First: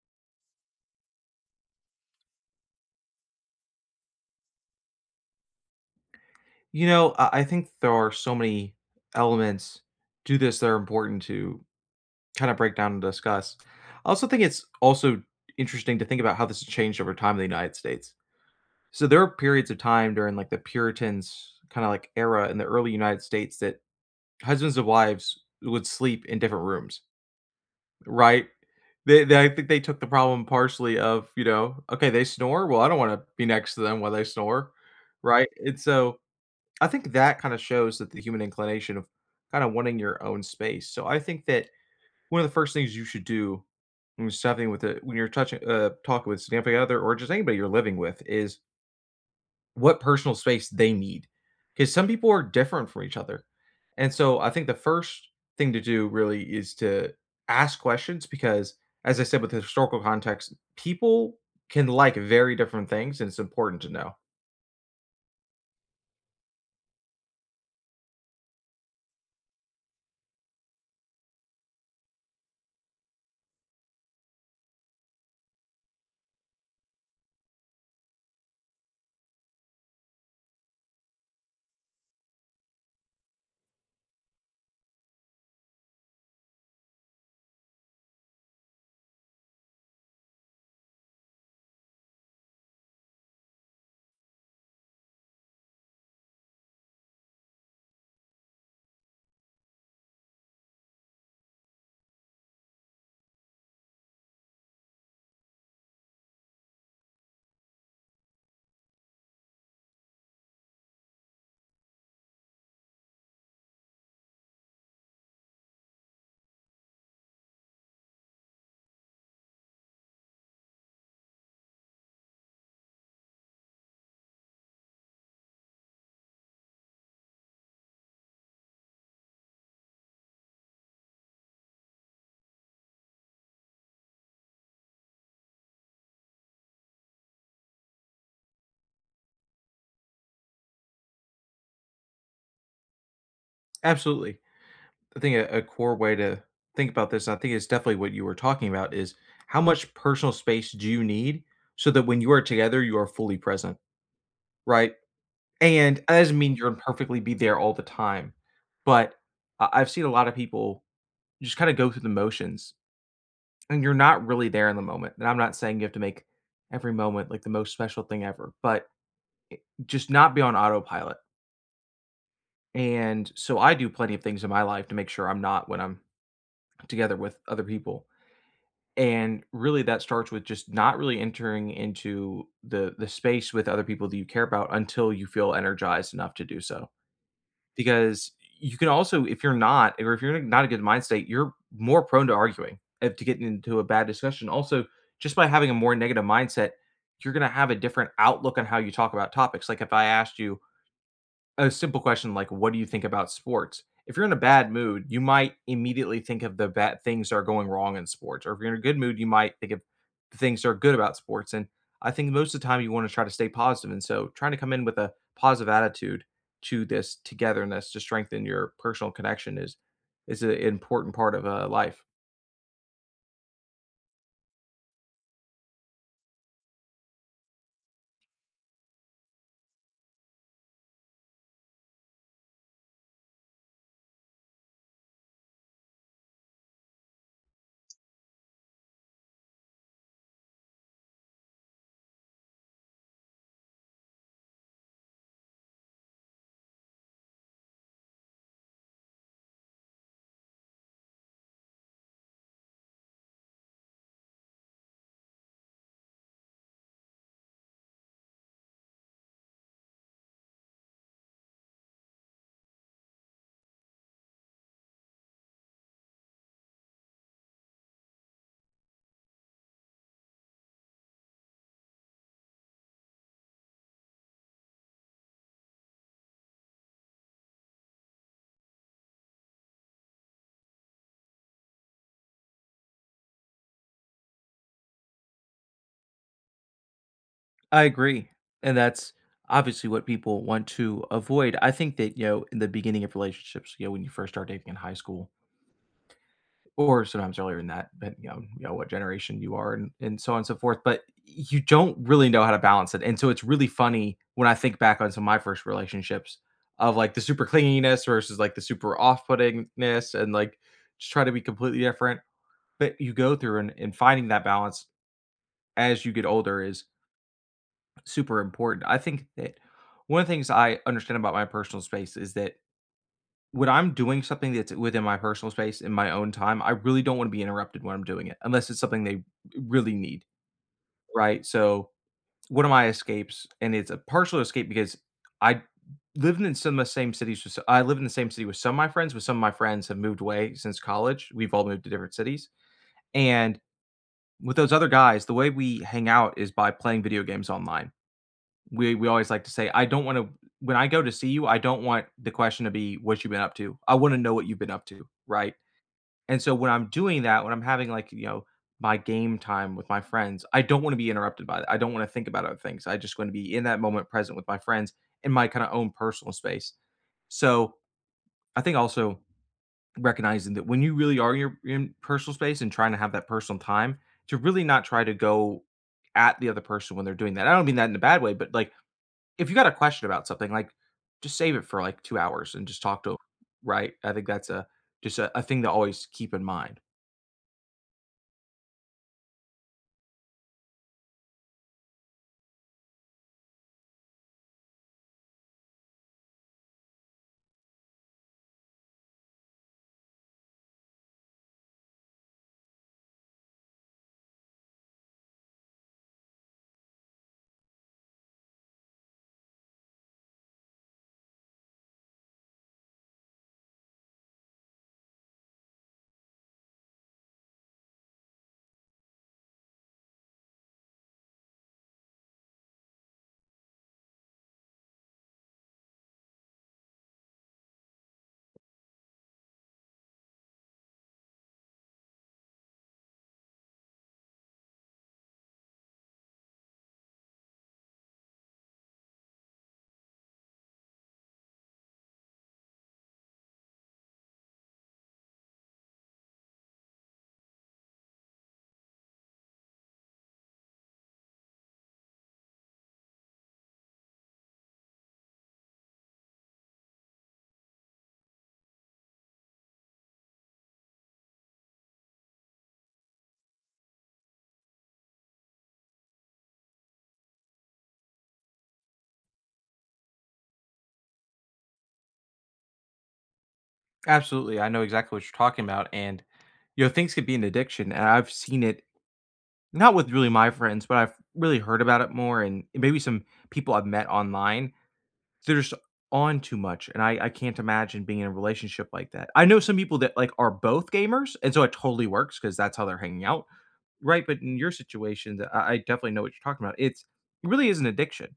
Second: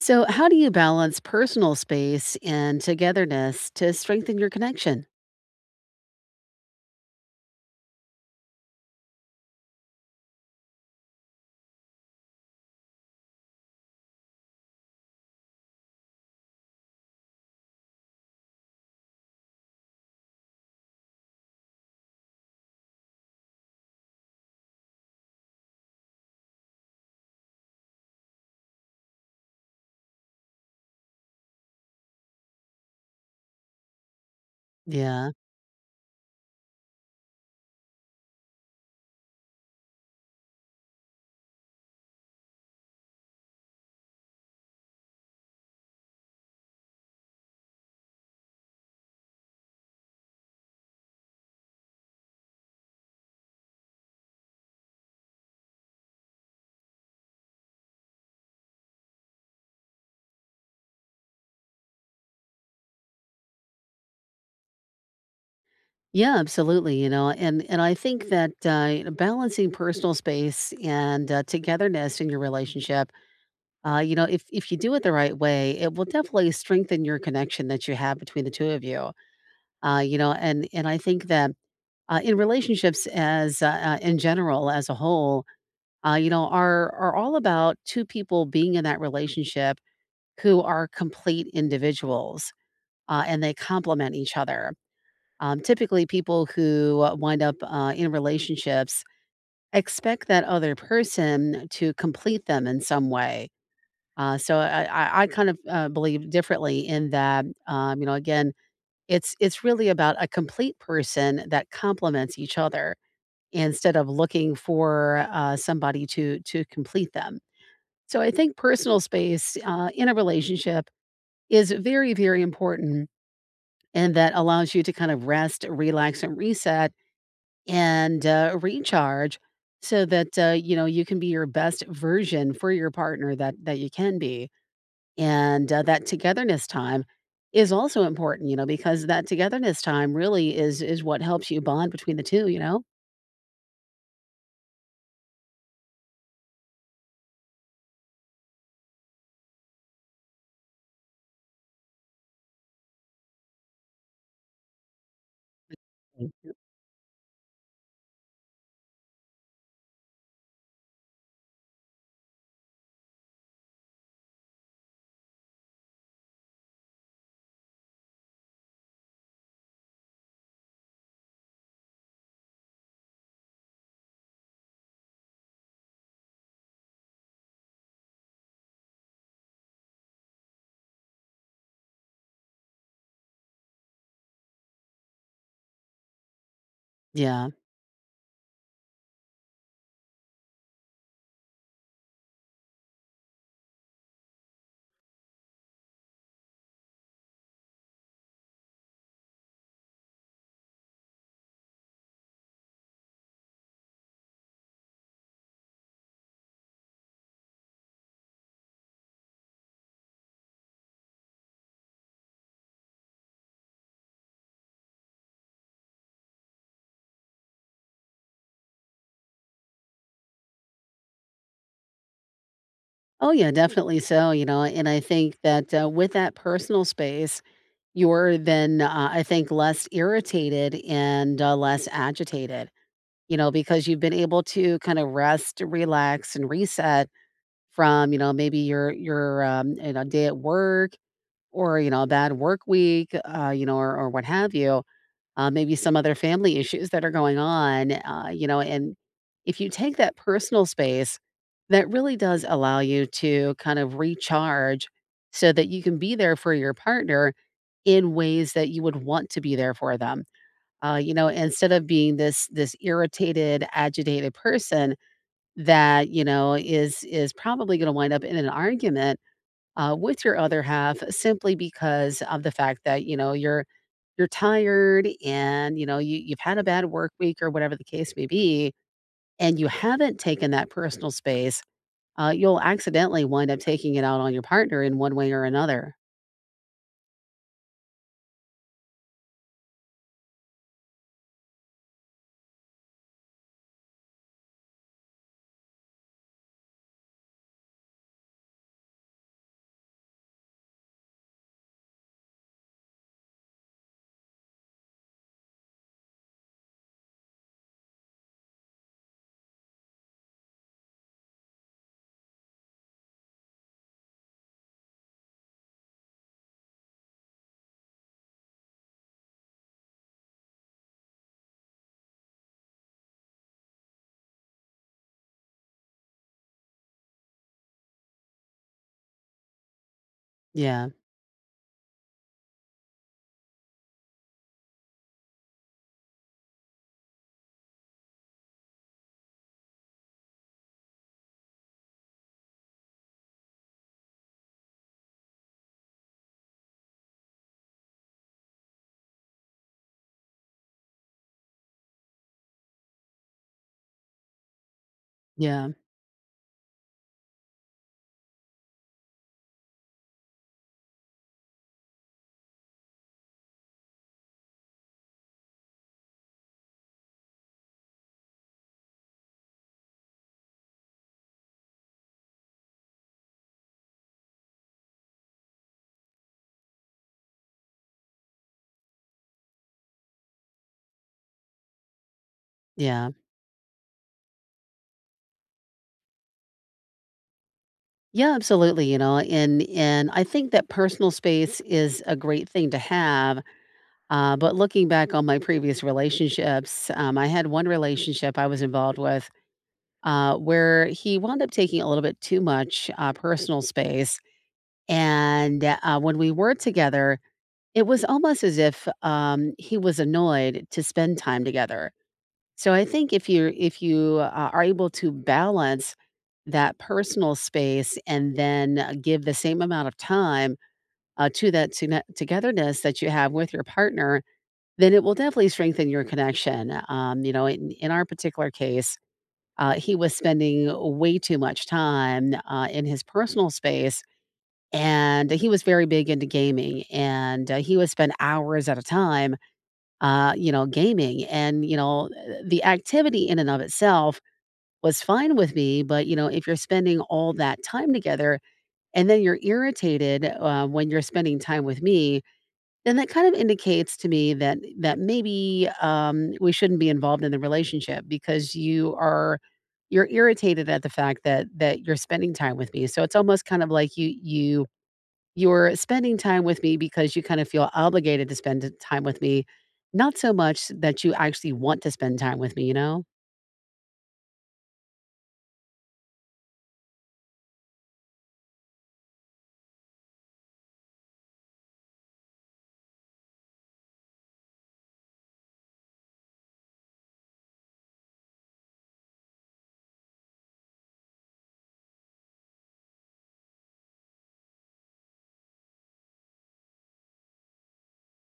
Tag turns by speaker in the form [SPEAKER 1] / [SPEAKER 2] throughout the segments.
[SPEAKER 1] So, how do you balance personal space and togetherness to strengthen your connection?
[SPEAKER 2] I think there are so many elements to this that are important to kind of break down and discuss. I also think it's also interesting to think about how this has changed over time in the United States. So there are periods of time during like the Puritans kind of like era in the early United States that husbands and wives would sleep in different rooms, right? They, I think they took the problem partially of, you know, okay, they snore. Well, I don't want to be next to them while they snore,
[SPEAKER 1] Yeah.
[SPEAKER 2] right? And so I think that kind of shows that the human inclination of kind of wanting your own space. So I think that one of the first things you should do when you're something with a, when you're talking with significant other or just anybody you're living with, is what personal space they need, because some people are different from each other, and so I think the first thing to do really is to ask questions because, as I said, with the historical context, people can like very different things, and it's important to know.
[SPEAKER 1] Yeah, absolutely. And I think that balancing personal space and togetherness in your relationship, if you do it the right way, it will definitely strengthen your connection that you have between the two of you. You know, and I think that in relationships as in general as a whole, are all about two people being in that relationship who are complete individuals, and they complement each other. Typically, people who wind up in relationships expect that other person to complete them in some way. So I kind of believe differently in that. Again, it's really about a complete person that complements each other instead of looking for somebody to complete them. So I think personal space in a relationship is very very important, and that allows you to kind of rest, relax, and reset and recharge so that you can be your best version for your partner that you can be. And, that togetherness time is also important, you know, because that togetherness time really is what helps you bond between the 2, you know?
[SPEAKER 2] Absolutely. I think a core way to think about this, I think it's definitely what you were talking about, is how much personal space do you need so that when you are together, you are fully present, right? And that doesn't
[SPEAKER 1] Mm.
[SPEAKER 2] mean you're gonna perfectly be there all the time, but I've seen a lot of people just kind of go through the motions and you're not really there in the moment. And I'm not saying you have to make every moment like the most special thing ever, but just not be on autopilot. And so I do plenty of things in my life to make sure I'm not when I'm together with other people. And really that starts with just not really entering into the space with other people that you care about until you feel energized enough to do so.
[SPEAKER 1] Yeah.
[SPEAKER 2] Because you can also if you're not or if you're in not a good mind state, you're more prone to arguing and to getting into a bad discussion. Also, just by having a more negative mindset, you're going to have a different outlook on how you talk about topics. Like if I asked you, a simple question like, "What do you think about sports?" If you're in a bad mood, you might immediately think of the bad things that are going wrong in sports. Or if you're in a good mood, you might think of the things that are good about sports. And I think most of the time you want to try to stay positive. And so trying to come in with a positive attitude to this togetherness to strengthen your personal connection is an important part of life.
[SPEAKER 1] Oh, yeah, definitely. So, you know, and I think that, with that personal space you're then, I think, less irritated and, less agitated, you know, because you've been able to kind of rest, relax, and reset from, you know, maybe your day at work or, you know, a bad work week, or what have you, maybe some other family issues that are going on, and if you take that personal space, that really does allow you to kind of recharge so that you can be there for your partner in ways that you would want to be there for them. Instead of being this irritated, agitated person that you know is probably going to wind up in an argument with your other half simply because of the fact that you know you're tired and, you know, you you've had a bad work week or whatever the case may be, and you haven't taken that personal space, you'll accidentally wind up taking it out on your partner in one way or another.
[SPEAKER 2] I agree. And that's obviously what people want to avoid. I think that, you know, in the beginning of relationships, you know, when you first start dating in high school, or sometimes earlier than that, depending on, you know, what generation you are and so on and so forth, but you don't really know how to balance it, and so it's really funny when I think back on some of my first relationships of, like, the super clinginess versus, like, the super off-puttingness and, like, just try to be completely different, but you go through and finding that balance as you get older is super important. I think that one of the things I understand about my personal space is that when I'm doing something that's within my personal space in my own time, I really don't wanna be interrupted when I'm doing it, unless it's something they really need,
[SPEAKER 1] Yeah.
[SPEAKER 2] right? So, one of my escapes and it's a partial escape because I lived in some of the same cities with s I live in the same city with some of my friends, but some of my friends have moved away since college. We've all moved to different cities, and with those other guys, the way we hang out is by playing video games online. We always like to say, "I don't wanna when I go to see you, I don't want the question to be what you have been up to?' I wanna know what you've been up to," right?
[SPEAKER 1] Yeah.
[SPEAKER 2] And so when I'm doing that, when I'm having like, you know, my game time with my friends, I don't want to be interrupted by that. I don't want to think about other things. I just want to be in that moment present with my friends in my kind of own personal space. So I think also recognizing that when you really are in your in personal space and trying to have that personal time, to really not try to go at the other person when they're doing that. I don't mean that in a bad way, but like if you got a question about something, like just save it for like 2 hours and just talk
[SPEAKER 1] Yeah.
[SPEAKER 2] to 'em, right? I think that's a just a thing to always keep in mind.
[SPEAKER 1] Yeah, absolutely, you know, and I think that personal space is a great thing to have, but looking back on my previous relationships, I had one relationship I was involved with where he wound up taking a little bit too much personal space. And, when we were together, it was almost as if, he was annoyed to spend time together. So I think if you are able to balance that personal space and then give the same amount of time, to that tone togetherness that you have with your partner, then it will definitely strengthen your connection. You know, in our particular case, he was spending way too much time, in his personal space, and he was very big into gaming, and, he would spend hours at a time, you know, gaming, and, you know, the activity in and of itself was fine with me, but, you know, if you're spending all that time together and then you're irritated, when you're spending time with me, then that kind of indicates to me that maybe, we shouldn't be involved in the relationship because you are, you're irritated at the fact that you're spending time with me, so it's almost kind of like you're spending time with me because you kind of feel obligated to spend time with me, not so much that you actually want to spend time with me, you know?
[SPEAKER 2] Absolutely, I know exactly what you're talking about, and, you know, things could be an addiction, and I've seen it not with really my friends, but I've really heard about it more and maybe some people I've met online. They're just on too much, and I can't imagine being in a relationship like that. I know some people that, like, are both gamers, and so it totally works because that's how they're hanging out, right? But in your situation, I definitely know what you're talking about. It's it really is an addiction,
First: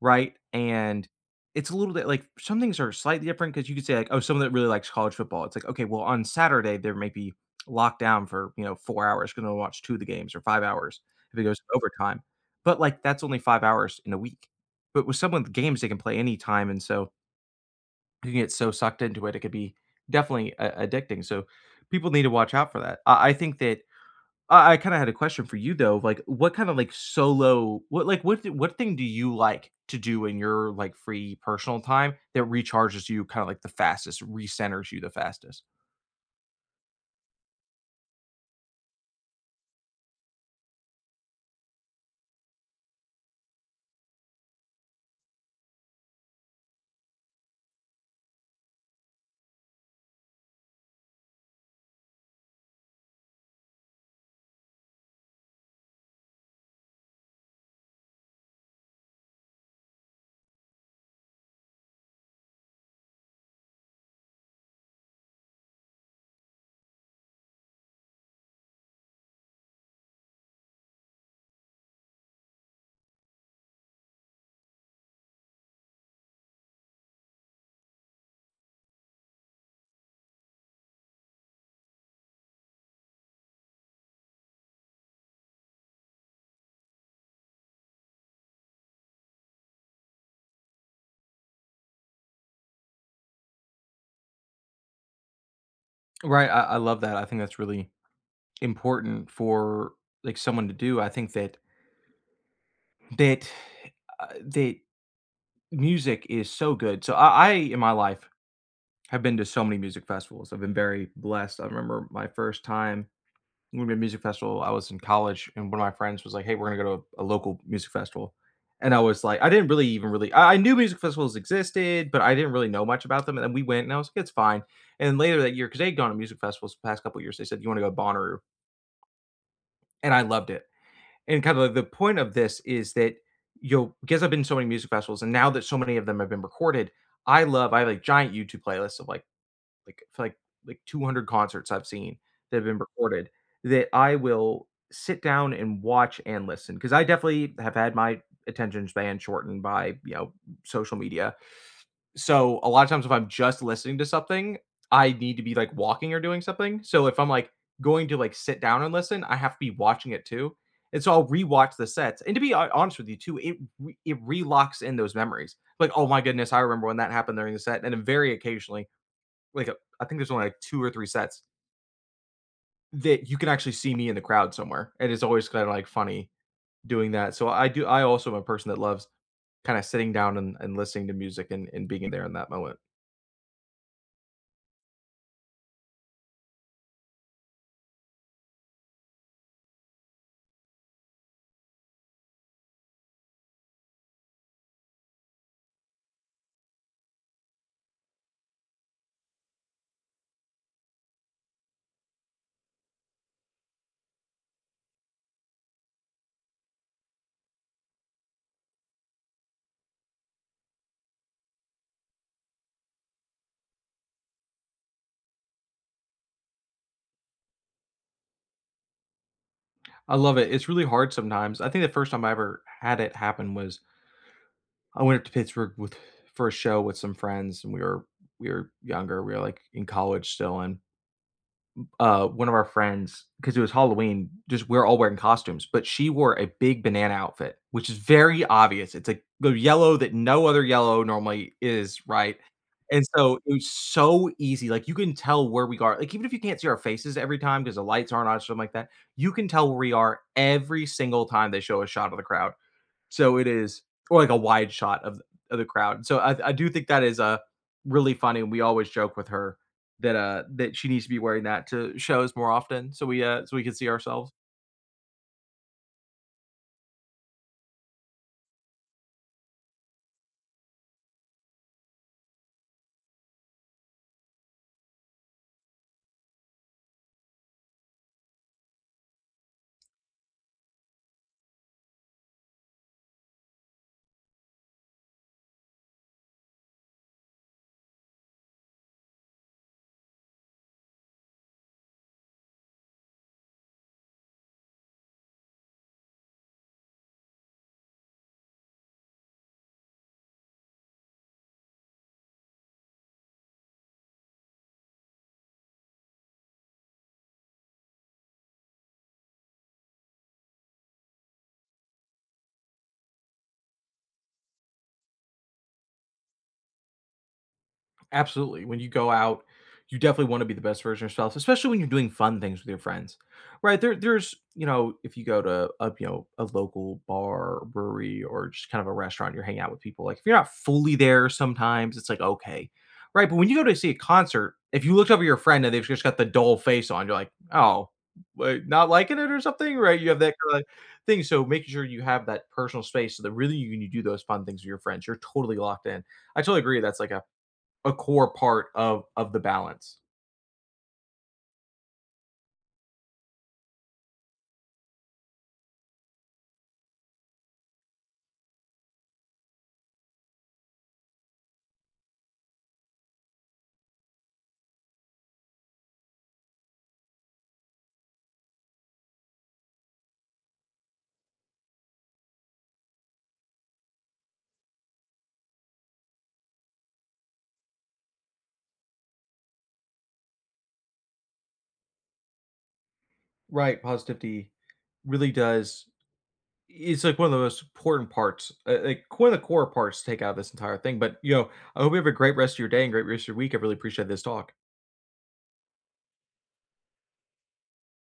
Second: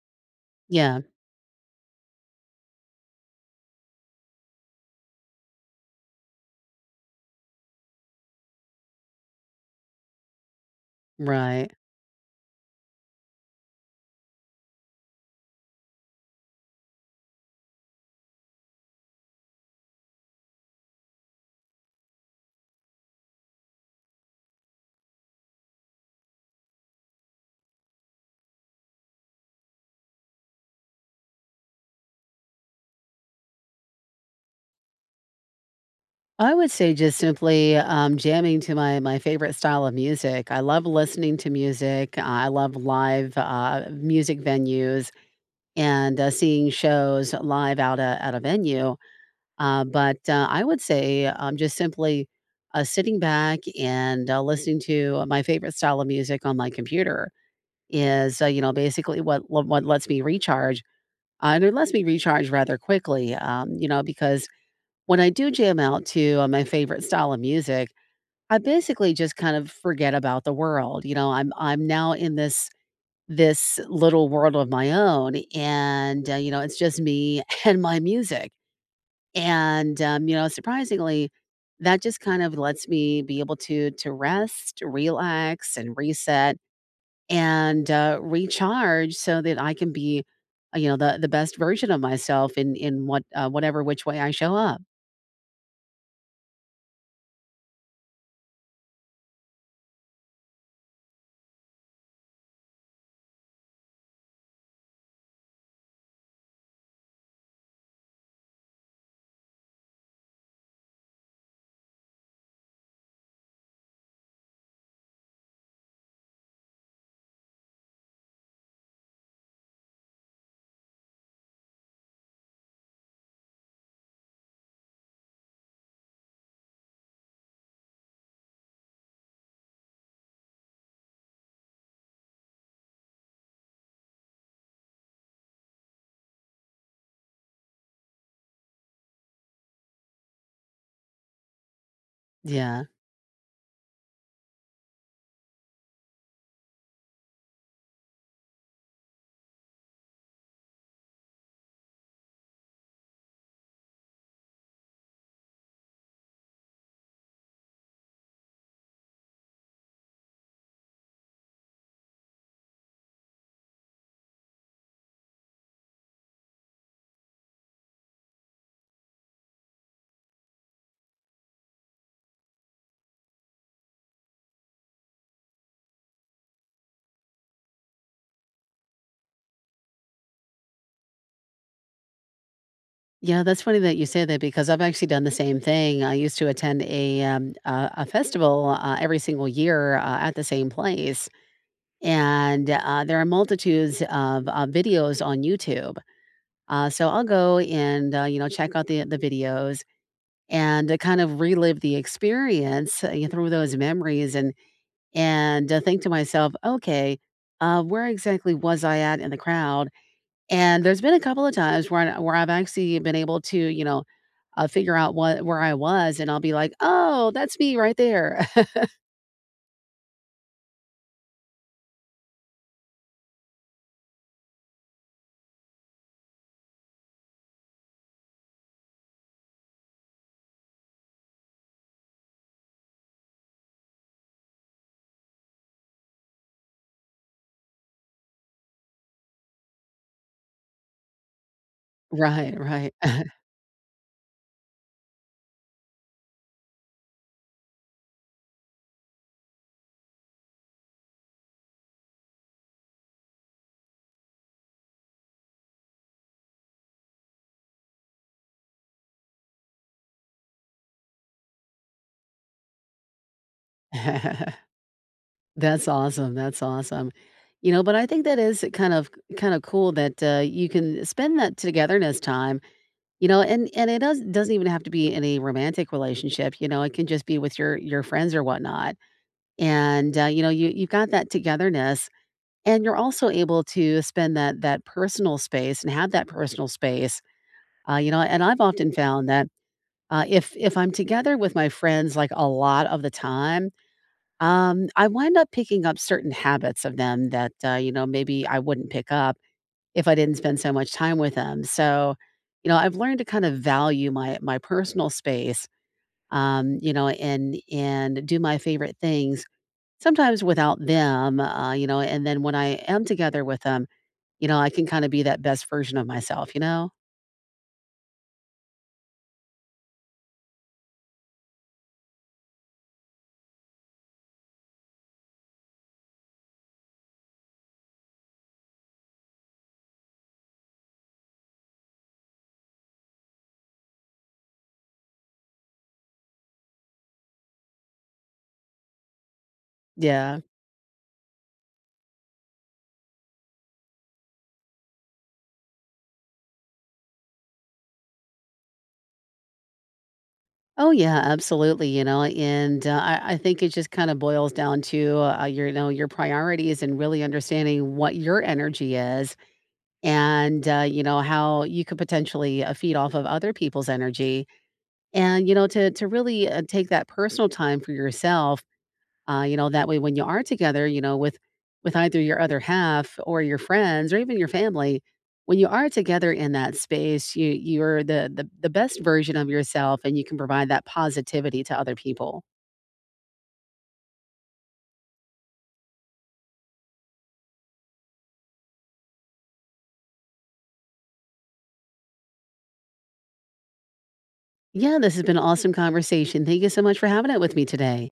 [SPEAKER 2] right?
[SPEAKER 1] Yeah,
[SPEAKER 2] And it's a little bit like some things are slightly different because you could say like, oh, someone that really likes college football. It's like, okay, well, on Saturday there may be locked down for you know 4 hours going to watch two of the games or 5 hours if it goes to
[SPEAKER 1] right.
[SPEAKER 2] overtime. But like that's only 5 hours in a week. But with some of the games they can play anytime, and so you can get so sucked into it, it could be definitely addicting. So people need to watch out for that. I think that I kinda had a question for you though, like, what kind of, like, solo what, like, what thing do you like to do in your, like, free personal time that recharges you kinda, like, the fastest, recenters you the fastest?
[SPEAKER 1] I would say just simply, jamming to my favorite style of music. I love listening to music. I love live, music venues and, seeing shows live out a at a venue, I would say, just simply, sitting back and, listening to my favorite style of music on my computer. You know, basically what lets me recharge, and it lets me recharge rather quickly, you know, because when I do jam out to, my favorite style of music, I basically just kind of forget about the world, you know, I'm now in this this little world of my own, and, you know, it's just me and my music, and, you know, surprisingly, that just kind of lets me be able to rest, relax, and reset and recharge so that I can be, you know, the best version of myself in what whatever which way I show up.
[SPEAKER 2] Right, I love that, I think that's really important for, like, someone to do, I think that that, that music is so good, so I in my life I've been to so many music festivals. I've been very blessed. I remember my first time going to a music festival. I was in college, and one of my friends was like, "Hey, we're gonna go to a local music festival," and I was like, I didn't really even really. I knew music festivals existed, but I didn't really know much about them. And then we went, and I was like, "It's fine." And then later that year, because they'd gone to music festivals the past couple of years, they said, "You want to go to Bonnaroo?" And I loved it. And kind of like the point of this is that you'll because I've been to so many music festivals, and now that so many of them have been recorded, I love I have like giant YouTube playlists of like for like like 200 concerts I've seen that have been
[SPEAKER 1] Yeah.
[SPEAKER 2] recorded that I will sit down and watch and listen because I definitely have had my attention span shortened by you know social media. So a lot of times if I'm just listening to something, I need to be like walking or doing something. So if I'm like going to like sit down and listen, I have to be watching it too. And so I'll rewatch the sets. And to be honest with you too, it relocks in those memories. Like, oh my goodness, I remember when that happened during the set. And then very occasionally like a, I think there's only like two or three sets that you can actually see me in the crowd somewhere, and it's always kind of like funny doing that. So I do. I also am a person that loves kind of sitting down and listening to music and being there in that moment.
[SPEAKER 1] Yeah, that's funny that you say that because I've actually done the same thing. I used to attend a festival every single year at the same place, and there are multitudes of videos on YouTube. So I'll go and check out the videos and kind of relive the experience through those memories and and think to myself, okay, where exactly was I at in the crowd? And there's been a couple of times where I've actually been able to, you know, figure out what where I was, and I'll be like, oh, that's me right there.
[SPEAKER 2] I love it. It's really hard sometimes. I think the first time I ever had it happen was I went up to Pittsburgh with for a show with some friends, and we were younger. We were like in college still, and one of our friends, because it was Halloween, just we are all wearing costumes, but she wore a big banana outfit, which is very obvious. It's a the yellow that no other yellow normally is, right?
[SPEAKER 1] Right, right.
[SPEAKER 2] And so it was so easy. Like you can tell where we are. Like even if you can't see our faces every time because the lights aren't on, or something like that, you can tell where we are every single time they show a shot of the crowd. So it is or like a wide shot of the crowd. So I do think that is really funny, and we always joke with her that, that she needs to be wearing that to shows more often so we can see ourselves.
[SPEAKER 1] That's awesome. That's awesome. You know, but I think that is kind of cool that you can spend that togetherness time. You know, and it doesn't even have to be in a romantic relationship. You know, it can just be with your friends or whatnot. And, you know, you you've got that togetherness, and you're also able to spend that that personal space and have that personal space, you know, and I've often found that, if I'm together with my friends, like, a lot of the time, I wind up picking up certain habits of them that, you know, maybe I wouldn't pick up if I didn't spend so much time with them, so, you know, I've learned to kind of value my personal space, you know, and do my favorite things, sometimes without them, you know, and then when I am together with them, you know, I can kinda be that best version of myself, you know?
[SPEAKER 2] Absolutely. When you go out, you definitely want to be the best version of yourself, especially when you're doing fun things with your friends, right? There's, you know, if you go to a, you know, a local bar or brewery or just kind of a restaurant, you're hanging out with people. Like if you're not fully there, sometimes it's like okay, right? But when you go to see a concert, if you looked over your friend and they've just got the dull face on, you're like, oh, wait, not liking it or something, right? You have that
[SPEAKER 1] Yeah.
[SPEAKER 2] kind of thing. So making sure you have that personal space so that really you can do those fun things with your friends. You're totally locked in. I totally agree. That's like a core part of the balance.
[SPEAKER 1] Oh, yeah, absolutely, you know, and, I think it just kinda boils down to, your you know, your priorities and really understanding what your energy is and, you know, how you could potentially, feed off of other people's energy and, you know, to really take that personal time for yourself. You know, that way when you are together, you know, with either your other half or your friends or even your family, when you are together in that space, you you're the best version of yourself and you can provide that positivity to other people.
[SPEAKER 2] Right, positivity. Really does. It's like one of the most important parts, like one of the core parts to take out of this entire thing. But you know, I hope you have a great rest of your day and great rest of your week. I really appreciate this talk.
[SPEAKER 1] Yeah, this has been an awesome conversation. Thank you so much for having it with me today.